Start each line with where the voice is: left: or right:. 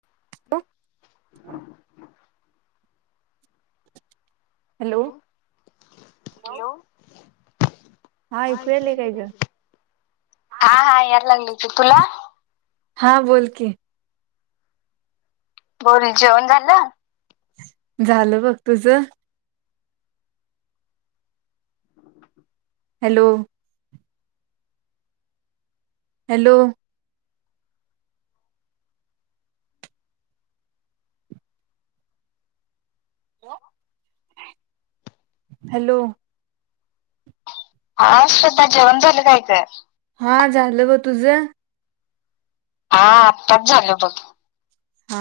left: हॅो hello hello [inaudible] हा
right: ऐकू यायलय काय ग?
left: हा हा याला लागलाय तुला
right: हा बोलकी
left: बोल जेवण झालं
right: झालं बघ तुझ हॅलो हॅलो हॅलो
left: हा श्रद्धा जेवन झाल काय
right: हा झालं बघ तुझं
left: हा आत्ताच झाल बघ
right: हा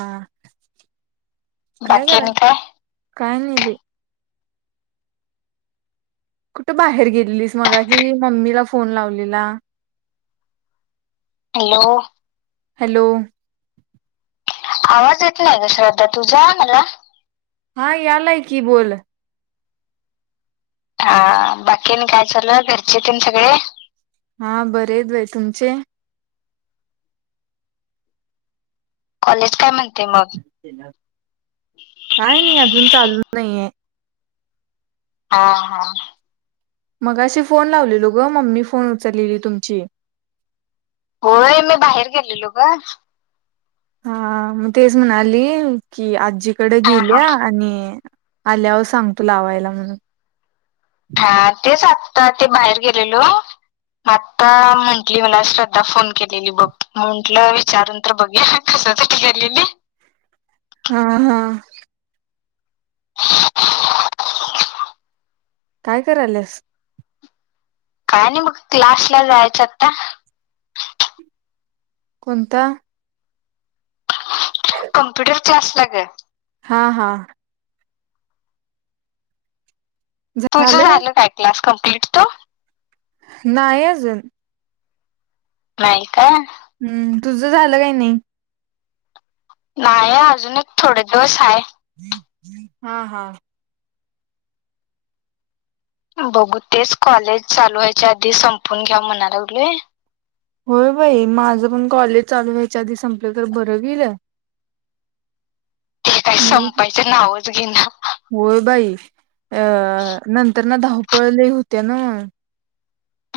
right: काय
left: बाकी आणि
right: कराल्यास
left: काय
right: काही नाहीे कुठं बाहेर गेलेलीस मगाशी मम्मीला फोन लावलेला.
left: हॅलो.
right: हॅलो.
left: आवाज येतोय ना श्रद्धा तुझा मला?
right: हा यालाय की बोल.
left: हा बाकी आणि काय चालू आहे, घरचे तेन सगळे?
right: हा बरे आहेत बाई. तुमचे?
left: कॉलेज काय म्हणते मग
right: काय नाही अजून चालू नही हाय.
left: हा हा.
right: मगाशी फोन लावलेलो ग मम्मी फोन उचललेली तुमची.
left: होय मी बाहेर गेलेलो ग.
right: हा मग तेच म्हणाली की आ जीकडे
left: हा हा
right: गेल्या आणि आल्यावर सांगतो लावायला म्हणून.
left: हा तेच आ ता ते बाहेर गेलेलो, आता म्हंटली मला श्रद्धा फोन केलेली बघ. म्हटलं विचारून तर बघूया कशासाठी केलेली?
right: हा हा.
left: [inaudible]
right: काय कराल्यास?
left: काय नाही बघ. क्लास ला जायचं आता.
right: कोणता?
left: कम्प्युटर क्लास ला ग.
right: हा हा.
left: तुझं झालं काय क्लास कम्प् भेटतो.
right: नाही अजून.
left: नाही काय?
right: हम्म तुझं झालं काय नाही?
left: नाही अजून एक थोडे दिवस आहे.
right: हा हा.
left: बघू तेच कॉलेज चालू व्हायचा आधी संपून घ्या म्हणा लागलोय.
right: होय बाई माझं पण कॉलेज चालू होयच्या आधी संपलं तर बरं होईल.
left: ते काय
right: नाही
left: संपायचं नावच घेई ना.
right: होय बाई अ नंतर न धाव पळ लई होत्या ना.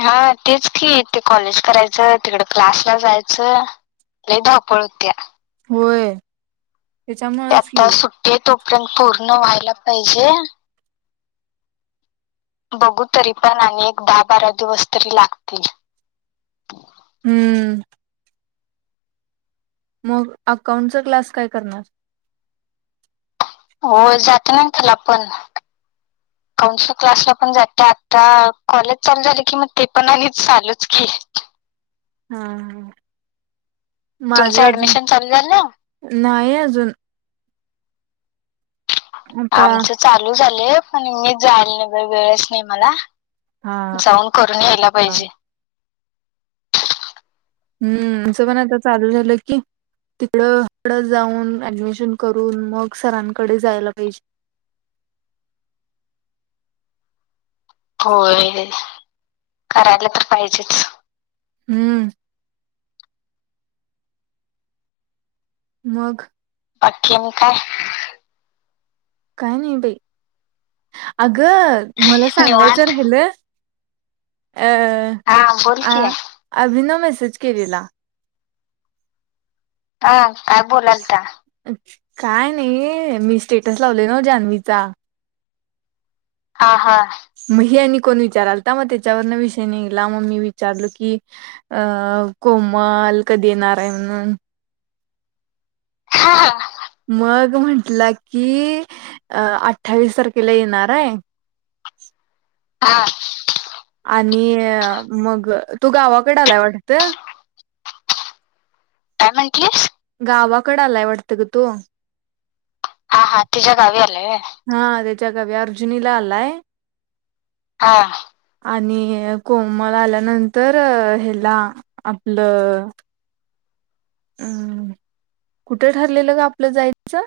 left: हा तेच की ते कॉलेज करायचं, तिकडं क्लासला जायचं लई धावपळ होत्या.
right: होय. त्याच्यामुळेच
left: त्यात
right: की
left: सुट्टी हाय तो पर्यंत पूर्ण व्हायला पाहिजे. बघू तरी पण आणि एक दहा बारा दिवस तरी लागतील.
right: हम्म. मग अकाउंटचा क्लास काय करणार?
left: होय जाते ना त्याला पण, अकाउंटच्या क्लासला पण जाते आता कॉलेज चालू झालं कि मग ते पण आणि चालूच की?
right: हा हा.
left: तुमचं
right: माझा अजून
left: ऍडमिशन चालू झालं
right: नाही अजून आता
left: आमचं चालू झालं आणि मी जायला नाही वेळच नाही मला
right: हा
left: जाऊन करून यायला
right: हा
left: पाहिजे.
right: हम्म अस पन आता चालू झालं कि तिकडं तिकडं जाऊन ऍडमिशन करून मग सरांकडे जायला पाहिजे.
left: होय करायला तर पाहिजेच.
right: हम्म. मग
left: आणखीन काय
right: काय नाही बाई अग तर मला
left: निवांत
right: सांगायचं राहिलं. अ
left: हा बोल
right: अ
left: की
right: अभिनव मेसेज कच केलेला.
left: हा. आ बोलाल का
right: काय नाही मी स्टेटस लावले ना जान्हवीचा
left: हा हा.
right: मग हे आणि कोण विचारालता तर मग त्याच्यावरण विषय निघला मग मी विचारलो की अं कोमल कधी येणार आहे म्हणून
left: हा हा.
right: मग म्हटलं की अ अठ्ठावीस तारखेला येणार आहे.
left: हा.
right: आणि मग तो गावाकडे आलाय वाटतं.
left: काय म्हंटलीस
right: गावाकडे आलाय वाटतं ग तो
left: हा हा तिच्या्या गावी आलंय.
right: त्या नव्या अर्जुनीला आलाय.
left: हा
right: आणि कोमल आल्यानंतर हेला आपलं अम् कुठे ठरलेलं. ग आपलं जायचं.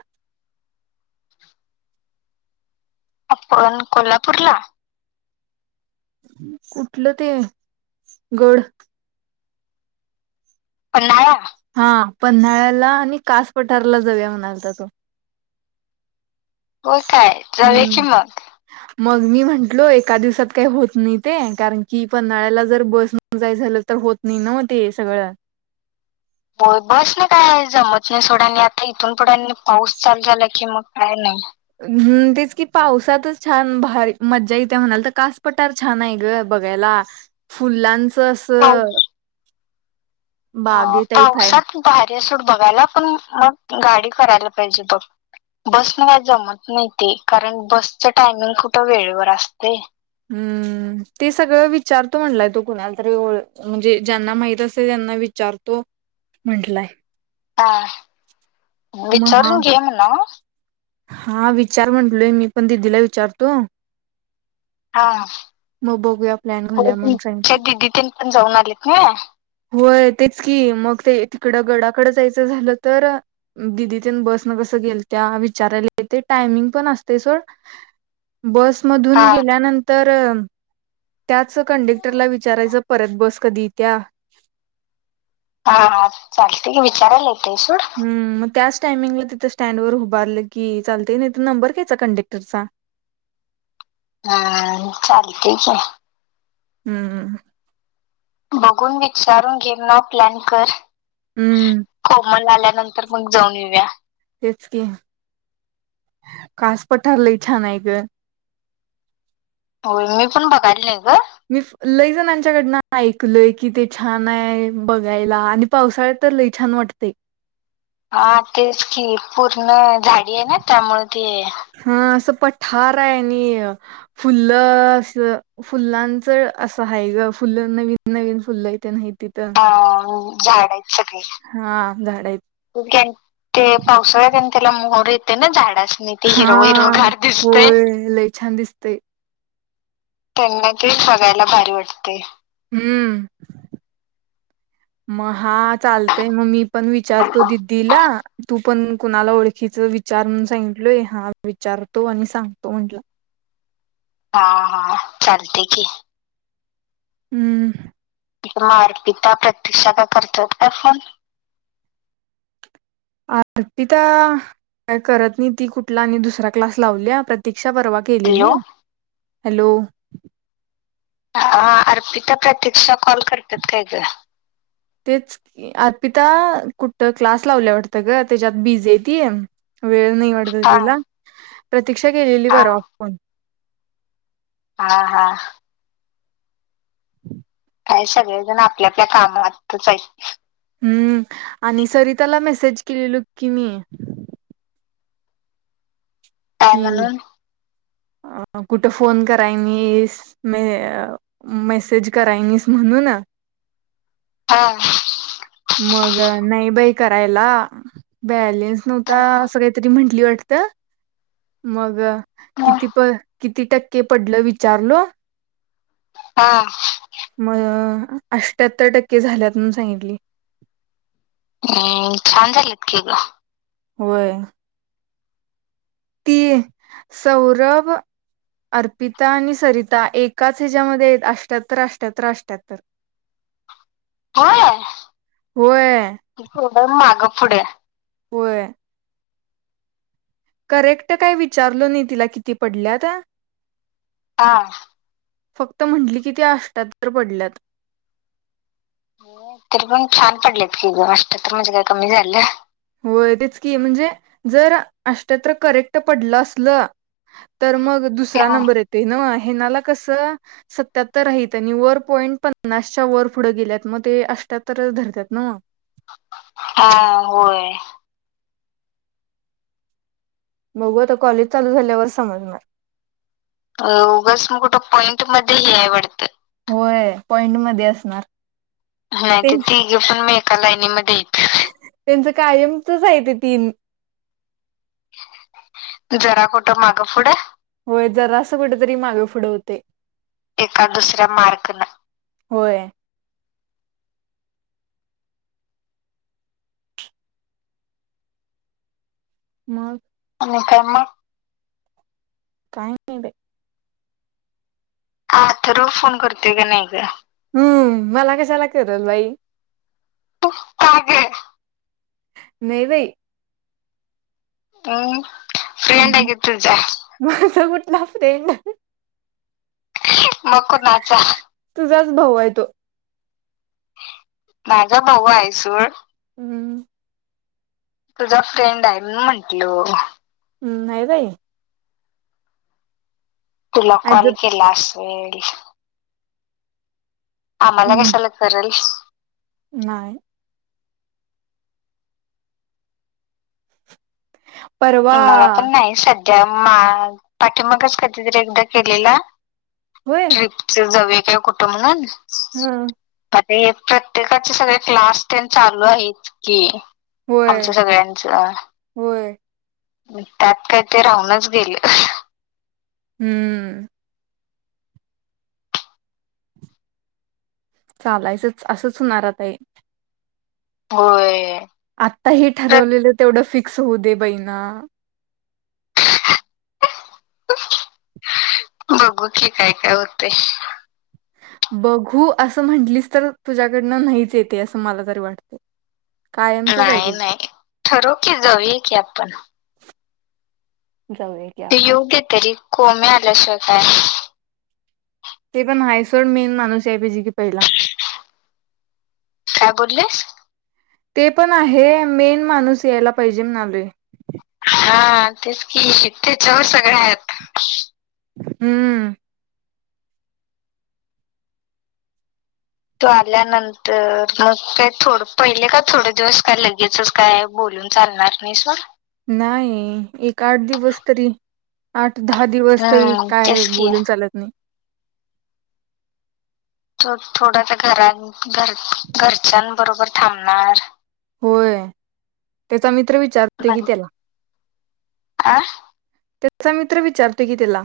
left: आपण कोल्हापूरला.
right: कुठलं ते गड
left: पन्हाळा.
right: हा पन्हाळ्याला आणि कास पठारला जाऊया म्हणालात तो.
left: हो काय रव्याची
right: हम्म
left: मग
right: मग मी म्हंटलो. एका दिवसात काही होत. नाही ते कारण की पन्हाळ्याला जर बस जाय झालं. तर होत नाही. न ते सगळं.
left: होय बस नाही काय जमत नाही. सोडा आणि आता इथून पुढं पाऊस चालू झाला. की मग काय नाही.
right: हंम तेच की पावसातच छान भारी मज्जा येते म्हणाल. तर कासपटार छान आहे. ग बघायला फुलांचा तस
left: ह पावसात उभा हाय. असंच बघायला पण मग गाडी करायला पाहिजे. बघ बस न काही जमत नाही. ते कारण बसच टायमिंग कुठं. वेळेवर असते.
right: हम्म ते सगळं विचारतो म्हटलाय. तो कुणाला तरी ओ म्हणजे ज्यांना माहित असे. त्यांना विचारतो म्हटलाय?
left: हा मग विचारून घे मला.
right: हा विचार म्हंटलोय. मी पण दिदीला विचारतो.
left: हा
right: मग बघूया प्लॅन
left: हो
right: घालूया म्हणून
left: श
right: सांगितलं
left: त [unintelligible] जाऊनलीत वाय.
right: होय तेच कि मग ते तिकडं गडाकड जायचं झालं. तर दिदी ते बस न कसं गेल. त्या विचारायला येत टायमिंग पण असतेस वय? बसमधून
left: हा
right: गेल्यानंतर. ट्रम त्याच कंडक्टरला विचारायचं परत बस कधी त्या्या.
left: हा हा चालतंय विचारायला ग.
right: [unintelligible] टामिंगला तिथ स्टँड वर उभारलं की चालते नंबर घ्यायचा कंडक्टरचा?
left: हा चाल ठीक आहे.
right: हम्मम.
left: बघून विचारून घेम न प्लॅन कर?
right: हम्म
left: कोमला आल्यात. नंतर मग जाऊन येऊया.
right: तेच की कास पठारलंय छान आहे ग.
left: हो मी पण बघायला नाही ग
right: मी लईजणांच्याकडनं ऐकलय की ते छान आहे. बघायला आणि पावसाळ्यात तर लई छान वाटते ये?
left: हा तेच की पूर्ण? झाडी आहे ना त्यामुळे ते?
right: हा असं पठार आहे. आणि फुल अस फुलांच असं आहे. ग फुल नवीन नवीन फुल्ल इथे नाहीत.
left: अ झाड आहेत सगळे
right: हा झाड आहेत
left: ते पावसाळ्या त्यां लाहर येत ना झाड
right: हा होय लय छान दिसतय.
left: त्यांना ते बघायला भारी वाटते
right: हम्म म चालतय मग मी पण विचारतो दिदीला तू पण कुणाला ओळखीच विचार सांगितलोय हा विचारतो आणि सांगतो म्हटलं.
left: हा हा चालते की
right: हम्म
left: तथ मारपिता प्रतक्षा का करत काय फोन
right: अर्पिता का करत नाही ती कुठला आणि दुसरा क्लास लावली प्रत्येक... रिक्षा परवा केलेली
left: hello
right: hello
left: Arpita Pratiksha call करतात काय तुला
right: तेच अर्पिता कुठ क्लास लावल्या वाटतं ग त्याच्यात बिझी आहे त वेळ नाही वाटत
left: हा
right: तिला प्रतीक्षा केलेली
left: हा
right: परवा फोन.
left: हा हा. काय सगळेजण आपल्या आपल्या कामातच हाईत.
right: हम्म, आणि सरिताला मेसेज केलेलो की मी.
left: काय
right: कि
left: म्हणून?
right: कुठं फोन करायनीस म मेसेज करायनीस म्हणून.
left: हा.
right: मग नाही बाई करायला, बॅलेन नव्हता असं काहीतरी म्हटली वा [unintelligible] मग.
left: हा,
right: किती प कि किती टक्के पडलं विचारलो.
left: हा.
right: म अष्टठ्याहत्तर टक्के झाल्यात म्हणून सांगितली.
left: हम् छान झालीत की ग.
right: होय. ती सौरभ, अर्पिता आणि सरिता एकाच ह्याच्यामध्ये आहेत. अष्ट्यात्तर अष्ट्यात्तर अष्ट्याहत्तर!
left: होय,
right: होय
left: तोंड माग पुड.
right: वय. करेक्ट काय विचारलो नाही तिला किती पडल्यात?
left: आ.
right: फक्त म्हटली की ती अष्टयात्तर पडल्यात.
left: तरी पण छान पडल्यातकीग अष्टयात्तर म्हणजे काय कमी झालं.
right: होय तेच की म्हणजे जर अष्टयात्तर करेक्ट पडलं असलं तर मग दुसरा
left: हं.
right: नंबर येतोय नव. हिनाला कस सत्याहत्तर आहे आणि वर पॉईंट पन्नासच्या वर पुढं गेल्यात म ते अष्ट्याहत्तर धरत्यात नव.
left: हा होय.
right: बघू आता कॉलेज चालू झाल्यावर समजणार.
left: अ उगस मग कुठं पॉईंट मध्ये हे वाढतं.
right: होय पॉइंटमध्ये असणार.
left: हा
right: ते
left: त्या तिघी पण म ए एकालाईनीमध्ये हात.
right: त्यांचं कायमचच आहे ते तीन.
left: जरा कुठं मागं पुढं.
right: होय जरासं कुट तरी मागे पुुढं होतय.
left: एका दुसऱ्या मार्कला
right: होय. मग.
left: म काय म.
right: काय नाय बई.
left: अथर्व फोन करतोय का नाही ग.
right: हम्म मला कशाला कल बाई
left: ह
right: मेवे
left: ह फ्र्री अडगत जा
right: नापरना
left: मक नाचा
right: च भाऊ आहे तो
left: माझा बाऊू आहेसू
right: हम्म
left: तुझा फ्रेंड आहे म म्हंटलो
right: हम्म नाही राय
left: तुला
right: आज
left: कॉल केला हडी ह मलागे
right: हम्म
left: सलक बरल
right: नाही परवा
left: मला पण नाही स त्या पाठी मगच कधीतरी एकदा केलेला
right: होय
left: ट्रिप जाव कुठुंग
right: हा
left: आ प्रत्येकाचे सगळे क्लास टेन चालू आहेत की
right: होय
left: आमचं सगळ्यांचं
right: होय
left: त्यात काय ते राहूनच गेले
right: हम्म चालायचंच असंच होणारा आता हे
left: होय
right: आताही
left: प्रत-
right: ठरवलेलं तेवढं फिक् स हो दे बई ना
left: बघू की काय काय होते
right: बघू असं म्हंटलीस तर तुझ्याकडनं नाहीच येते असं मला तरी वाटते कायमचच आहे
left: नाय नाय
right: तुझं
left: ठरव की जाऊया की आपण
right: जाऊया की आपण
left: कोण्या आल्याशिवाय काय
right: ते पण हायसोड मेन माणूस या पाहिजे की पहिला
left: काय बोलीस
right: ते पण आहे मेन माणूस यायला पाहिजे म्हणाले
left: हा तेच की त्याच्यावर सगळ आहेत
right: हम्म
left: तो आल्यानंतर मग का थोड पहिले का थोडे दिवस काय लगेचच काय बोलून चालणार नाहीसवर
right: नाही. एक आठ दिवस तरी, आठ दहा दिवस तरी,
left: हम्म
right: काय
left: तेच की
right: बोलून चालत नाही.
left: थोडं त्या घरात घर, घरच्याबरोबर थांबणार.
right: होय, त्याचा मित्र विचारते की त्याला
left: आह
right: त्याचा मित्र विचारतोय की त्याला